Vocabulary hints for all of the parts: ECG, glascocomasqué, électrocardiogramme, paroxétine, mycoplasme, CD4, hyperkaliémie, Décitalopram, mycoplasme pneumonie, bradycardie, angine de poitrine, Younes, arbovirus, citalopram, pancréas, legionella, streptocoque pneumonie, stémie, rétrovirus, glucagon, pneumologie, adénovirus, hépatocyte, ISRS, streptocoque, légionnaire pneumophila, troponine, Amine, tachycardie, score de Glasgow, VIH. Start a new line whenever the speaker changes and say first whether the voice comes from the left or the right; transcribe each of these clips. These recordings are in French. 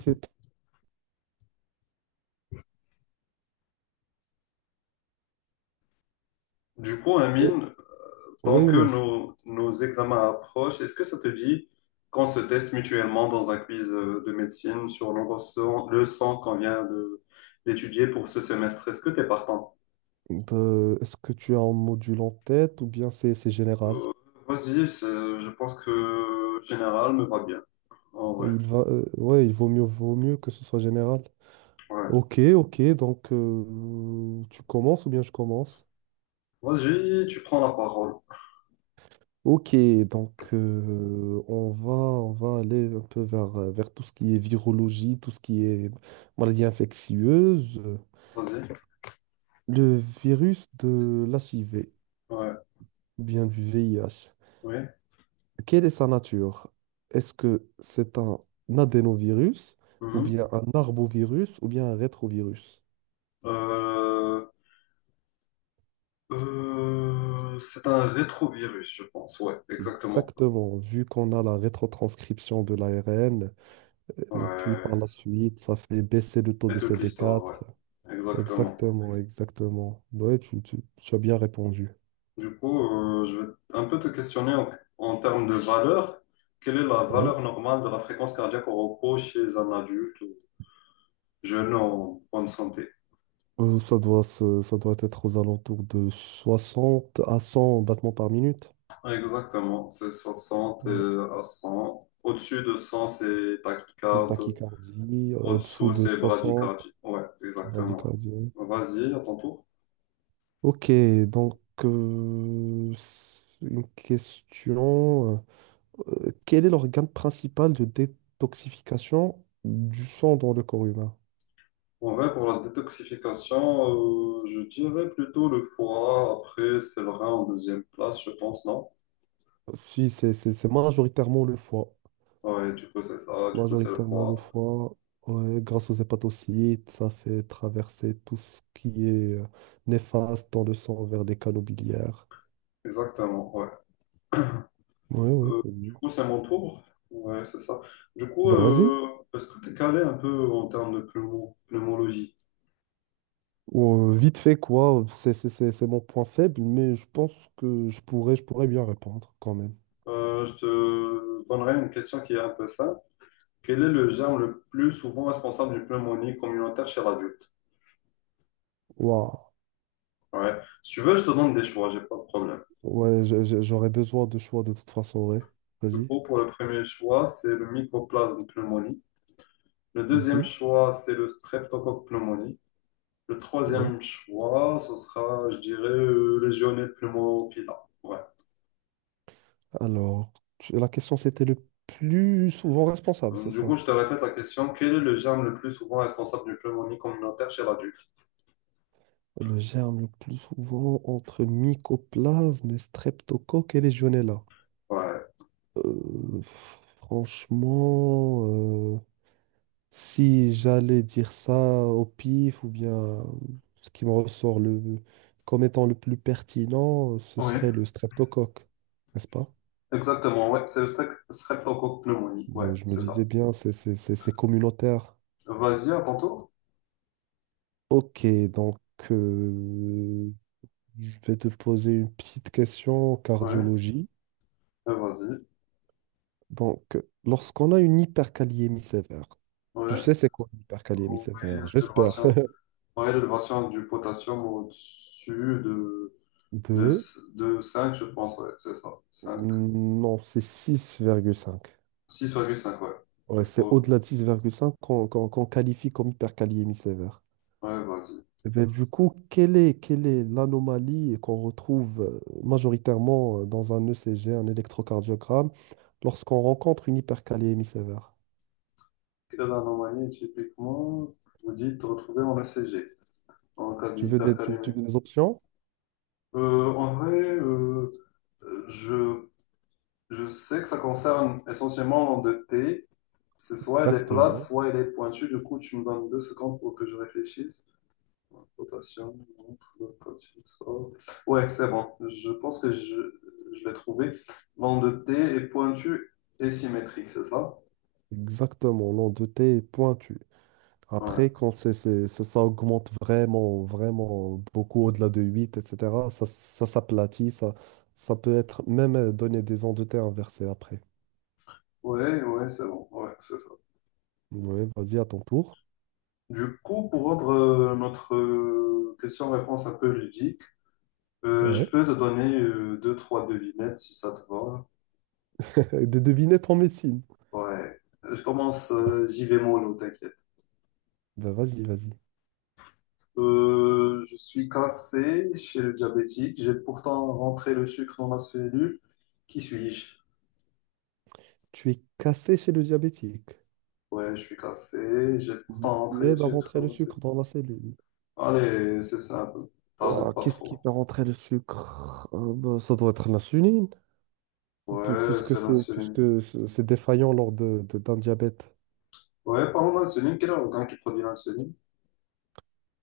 right: Ok.
left: Du coup,
right: Ouais,
left: Amine,
right: ouais,
left: tant que
right: Younes.
left: nos examens approchent, est-ce que ça te dit qu'on se teste mutuellement dans un quiz de médecine sur nos leçons, d'étudier pour ce semestre? Est-ce que tu es partant?
right: Ben, est-ce que tu as un module en tête ou bien c'est général?
left: Euh, Vas-y, je pense que général me va bien. En vrai,
right: Ouais, il vaut mieux que ce soit général.
left: ouais.
right: Ok, ok, donc tu commences ou bien je commence?
left: Vas-y, tu prends la parole.
right: Ok, donc on va aller un peu vers tout ce qui est virologie, tout ce qui est maladie infectieuse,
left: Vas-y.
right: le virus de l'HIV,
left: Ouais,
right: ou bien du VIH.
left: oui.
right: Quelle est sa nature? Est-ce que c'est un adénovirus ou
left: Mhm.
right: bien un arbovirus ou bien un rétrovirus?
left: Euh, c'est un rétrovirus, je pense. Ouais, exactement.
right: Exactement, vu qu'on a la rétrotranscription de l'ARN, puis
left: Ouais.
right: par la suite, ça fait baisser le taux
left: Et
right: de
left: toute l'histoire, ouais.
right: CD4.
left: Exactement.
right: Exactement, exactement. Ouais, tu as bien répondu.
left: Du coup, je vais un peu te questionner en termes de valeur. Quelle est la valeur
right: Ouais.
left: normale de la fréquence cardiaque au repos chez un adulte jeune en bonne santé?
right: Ça ça doit être aux alentours de 60 à 100 battements par minute.
left: Exactement, c'est 60
right: Ouais.
left: à 100. Au-dessus de 100, c'est
right: Une
left: tachycardie.
right: tachycardie, au-dessous
left: Au-dessous,
right: de
left: c'est
right: 60,
left: bradycardie. Ouais,
right: une
left: exactement.
right: bradycardie.
left: Vas-y, à ton tour.
right: Ok, donc une question. Quel est l'organe principal de détoxification du sang dans le corps humain?
left: En vrai, pour la détoxification, je dirais plutôt le foie. Après, c'est le rein en deuxième place, je pense, non?
right: Si, c'est majoritairement le foie.
left: Ouais, du coup, c'est ça, du coup, c'est le
right: Majoritairement le
left: foie.
right: foie, ouais, grâce aux hépatocytes, ça fait traverser tout ce qui est néfaste dans le sang vers les canaux biliaires.
left: Exactement, ouais.
right: Ouais, ouais, c'est
left: Du
right: bien.
left: coup, c'est mon tour. Ouais, c'est ça. Du coup,
right: Bah, vas-y.
left: est-ce que tu es calé un peu en termes de pneumologie?
right: Vite fait, quoi, c'est mon point faible, mais je pense que je pourrais bien répondre quand même.
left: Je te donnerai une question qui est un peu simple. Quel est le germe le plus souvent responsable d'une pneumonie communautaire chez l'adulte?
right: Waouh.
left: Ouais. Si tu veux, je te donne des choix, j'ai pas de problème.
right: Ouais, j'aurais besoin de choix de toute façon, ouais.
left: Du
right: Vas-y.
left: coup, pour le premier choix, c'est le mycoplasme pneumonie. Le deuxième
right: Mhm.
left: choix, c'est le streptocoque pneumonie. Le
right: Ouais.
left: troisième choix, ce sera, je dirais, légionnaire pneumophila. Ouais.
right: Alors, la question c'était le plus souvent responsable, c'est
left: Donc, du
right: ça?
left: coup, je te répète la question. Quel est le germe le plus souvent responsable d'une pneumonie communautaire chez l'adulte?
right: Le germe le plus souvent entre mycoplasme, et streptocoque et legionella.
left: Ouais.
right: Euh, Franchement, euh, si j'allais dire ça au pif ou bien ce qui me ressort le, comme étant le plus pertinent, ce
left: Oui.
right: serait le streptocoque, n'est-ce pas?
left: Exactement, ouais. C'est le streptocoque pneumonie. Ouais,
right: Mais je me
left: c'est ça.
right: disais bien, c'est communautaire.
left: Vas-y, à ton tour.
right: Ok, donc euh, je vais te poser une petite question en
left: Ouais.
right: cardiologie.
left: Vas-y.
right: Donc, lorsqu'on a une hyperkaliémie sévère, je
left: Ouais.
right: sais c'est quoi une hyperkaliémie
left: Oh, oui,
right: sévère, j'espère.
left: l'élévation. Ouais, l'élévation du potassium au-dessus de, de,
right: Deux,
left: de 5 je pense. Ouais, c'est ça. 5,
right: non, c'est 6,5.
left: 6,5, ouais. Tu
right: Ouais,
left: peux...
right: c'est au-delà de 6,5 qu'on qualifie comme hyperkaliémie sévère.
left: Ouais, vas-y.
right: Eh ben, du coup, quelle est l'anomalie qu'on retrouve majoritairement dans un ECG, un électrocardiogramme, lorsqu'on rencontre une hyperkaliémie sévère?
left: Dans l'anomanie, typiquement, vous dites retrouver en ECG, en cas
right: Tu
left: d'hypercalémie.
right: veux des options?
left: Euh, en vrai, euh, euh, je, je sais que ça concerne essentiellement l'endetté. C'est soit elle est plate,
right: Exactement.
left: soit elle est pointue. Du coup, tu me donnes 2 secondes pour que je réfléchisse. Rotation, montre, rotation, sort. Ouais, c'est bon. Je pense que Je l'ai trouvé. L'endetté est pointue et symétrique, c'est ça?
right: Exactement. L'endetté est pointu.
left: Ouais,
right: Après, quand ça ça augmente vraiment, vraiment beaucoup au-delà de 8, etc., ça s'aplatit. Ça peut être même donner des ondes de T inversées après.
left: ouais, c'est bon. Ouais, c'est...
right: Ouais, vas-y, à ton tour.
left: Du coup, pour rendre notre question-réponse un peu ludique,
right: Ouais.
left: je peux te donner 2, 3 devinettes si ça te va.
right: De deviner ton médecine.
left: Ouais. Je commence, j'y vais mollo, t'inquiète.
right: Ben, vas-y, vas-y.
left: Je suis cassé chez le diabétique. J'ai pourtant rentré le sucre dans ma cellule. Qui suis-je?
right: Tu es cassé chez le diabétique.
left: Ouais, je suis cassé. J'ai
right: Mais
left: pourtant rentré
right: tu
left: le
right: aides à
left: sucre
right: rentrer
left: dans
right: le
left: ma
right: sucre
left: cellule.
right: dans la cellule.
left: Allez, c'est simple. Tarde
right: Ouah,
left: pas
right: qu'est-ce qui
left: trop.
right: fait rentrer le sucre? Bah, ça doit être l'insuline,
left: Ouais,
right: puisque
left: c'est l'insuline.
right: c'est défaillant lors d'un diabète.
left: Ouais, parlons d'insuline. Quel est l'organe qui produit l'insuline?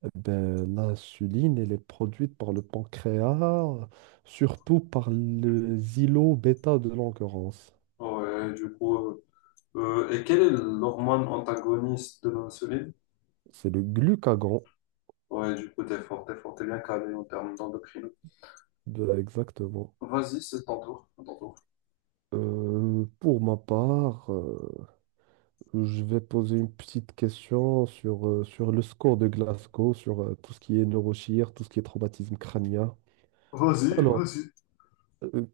right: Eh ben, l'insuline, elle est produite par le pancréas, surtout par les îlots bêta de l'endurance.
left: Ouais, du coup. Et quelle est l'hormone antagoniste de l'insuline?
right: C'est le glucagon,
left: Ouais, du coup, t'es fort, t'es fort, t'es bien calé en termes d'endocrino.
right: exactement.
left: Vas-y, c'est ton tour, à ton tour.
right: Pour ma part, je vais poser une petite question sur, sur le score de Glasgow, sur tout ce qui est neurochir, tout ce qui est traumatisme crânien.
left: Vas-y,
right: Alors,
left: vas-y.
right: euh,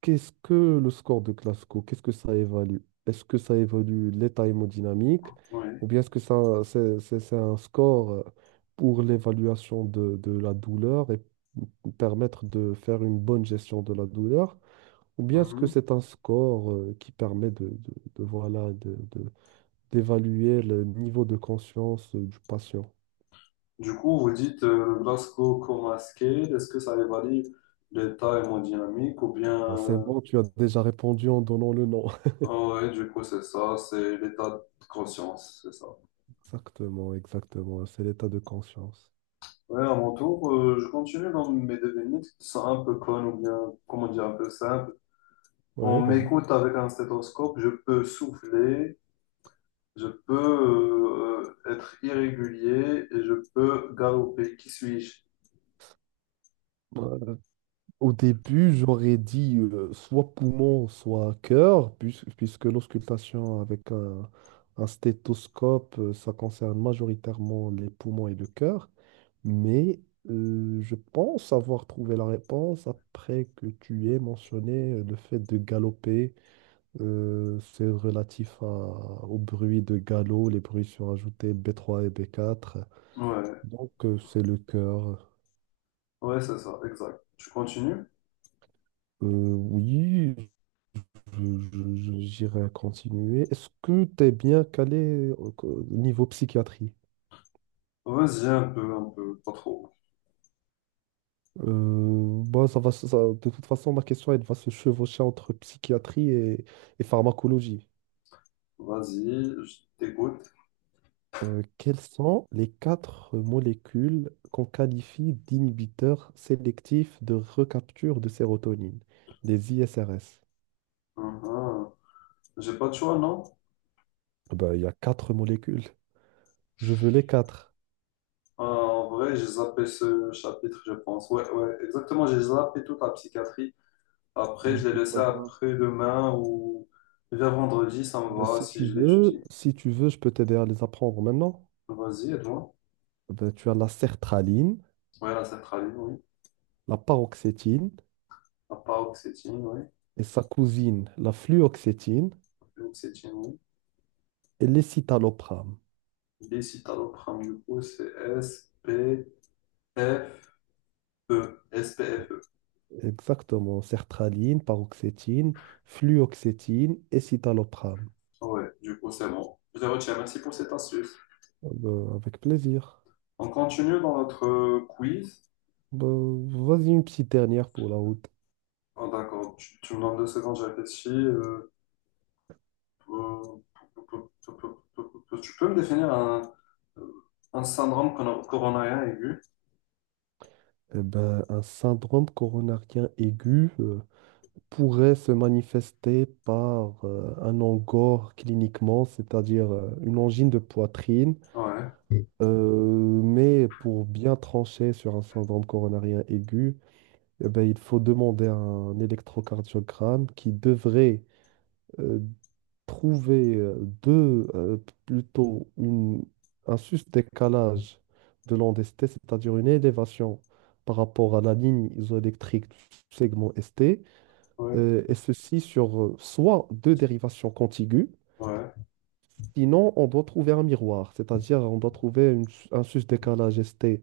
right: qu'est-ce que le score de Glasgow? Qu'est-ce que ça évalue? Est-ce que ça évalue l'état hémodynamique
left: Oui.
right: ou bien est-ce que c'est un score pour l'évaluation de la douleur et permettre de faire une bonne gestion de la douleur? Ou bien est-ce que
left: Mhm.
right: c'est un score qui permet de, voilà, d'évaluer le niveau de conscience du patient.
left: Du coup, vous dites le glascocomasqué, est-ce que ça évalue l'état hémodynamique ou bien...
right: Ah, c'est
left: euh,
right: bon, tu as déjà répondu en donnant le nom.
left: ah ouais, du coup, c'est ça, c'est l'état de conscience, c'est ça.
right: Exactement, exactement. C'est l'état de conscience.
left: Ouais, à mon tour, je continue dans mes devinettes qui sont un peu connes ou bien, comment dire, un peu simples. On
right: Ouais, vas-y.
left: m'écoute avec un stéthoscope, je peux souffler, je peux être irrégulier et je peux galoper. Qui suis-je?
right: Voilà. Au début, j'aurais dit soit poumon, soit cœur, puisque l'auscultation avec un stéthoscope, ça concerne majoritairement les poumons et le cœur. Mais je pense avoir trouvé la réponse après que tu aies mentionné le fait de galoper. C'est relatif au bruit de galop. Les bruits sont ajoutés B3 et B4.
left: Ouais,
right: Donc, c'est le cœur.
left: ouais, c'est ça, exact. Tu continues?
right: Oui, j'irai continuer. Est-ce que tu es bien calé au niveau psychiatrie?
left: Vas-y, un peu, pas trop.
right: Bah, ça va, de toute façon, ma question, elle va se chevaucher entre psychiatrie et pharmacologie.
left: Vas-y, je t'écoute.
right: Quelles sont les quatre molécules qu'on qualifie d'inhibiteurs sélectifs de recapture de sérotonine, les ISRS?
left: Uhum. J'ai pas de choix, non?
right: Ben, il y a quatre molécules. Je veux les quatre.
left: Ah, en vrai, j'ai zappé ce chapitre, je pense. Ouais, ouais, exactement, j'ai zappé toute la psychiatrie. Après,
right: Ben,
left: je l'ai
right: c'est
left: laissé
right: pas grave.
left: après-demain ou vers vendredi, ça me
right: Ben,
left: va si je l'étudie.
right: si tu veux, je peux t'aider à les apprendre maintenant.
left: Vas-y, aide-moi.
right: Eh ben, tu as la sertraline,
left: Ouais, la sertraline, oui.
right: la paroxétine
left: La paroxétine, oui.
right: et sa cousine, la fluoxétine
left: L'oxétine,
right: et l'escitalopram.
left: décitalopram, du coup, c'est S-P-F-E. S-P-F-E.
right: Exactement, sertraline, paroxétine, fluoxétine et citalopram.
left: Ah ouais, du coup, c'est bon. Je les retiens. Merci pour cette astuce.
right: Ah ben, avec plaisir.
left: On continue dans notre quiz.
right: Ben, vas-y, une petite dernière pour la route.
left: Ah, d'accord. Tu me donnes deux secondes, je réfléchis. Euh, tu peux me définir un syndrome coronarien aigu?
right: Eh ben, un syndrome coronarien aigu pourrait se manifester par un angor cliniquement, c'est-à-dire une angine de poitrine.
left: Ouais,
right: Mais pour bien trancher sur un syndrome coronarien aigu, eh ben, il faut demander un électrocardiogramme qui devrait euh, trouver deux, euh, plutôt une, un juste décalage de l'onde ST, c'est-à-dire une élévation par rapport à la ligne isoélectrique du segment ST,
left: ouais,
right: et ceci sur soit deux dérivations contiguës,
left: ouais,
right: sinon on doit trouver un miroir, c'est-à-dire on doit trouver un juste décalage ST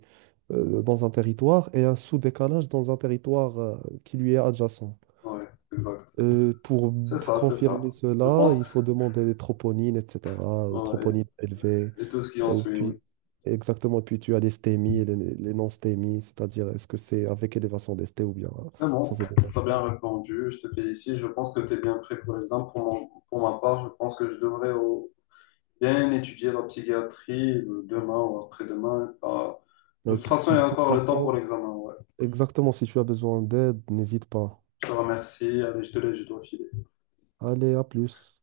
right: dans un territoire et un sous-décalage dans un territoire qui lui est adjacent.
left: ouais, exact.
right: Pour
left: C'est ça, c'est ça.
right: confirmer
left: Je
right: cela,
left: pense
right: il faut demander des troponines, etc.
left: que... ouais.
right: Troponines élevées.
left: Et tout ce qui en
right: euh,
left: suit,
right: puis,
left: oui.
right: Exactement, puis tu as les stémies et les non-stémies, c'est-à-dire est-ce que c'est avec élévation des stés ou bien
left: Mais bon,
right: sans
left: t'as bien
right: élévation.
left: répondu, je te félicite. Je pense que t'es bien prêt pour l'examen. Pour, pour ma part, je pense que je devrais bien étudier la psychiatrie demain ou après-demain. Ah, de toute façon, il y
right: De
left: a
right: toute
left: encore le temps pour
right: façon,
left: l'examen. Ouais.
right: exactement, si tu as besoin d'aide, n'hésite pas.
left: Je te remercie. Allez, je te laisse, je dois filer.
right: Allez, à plus.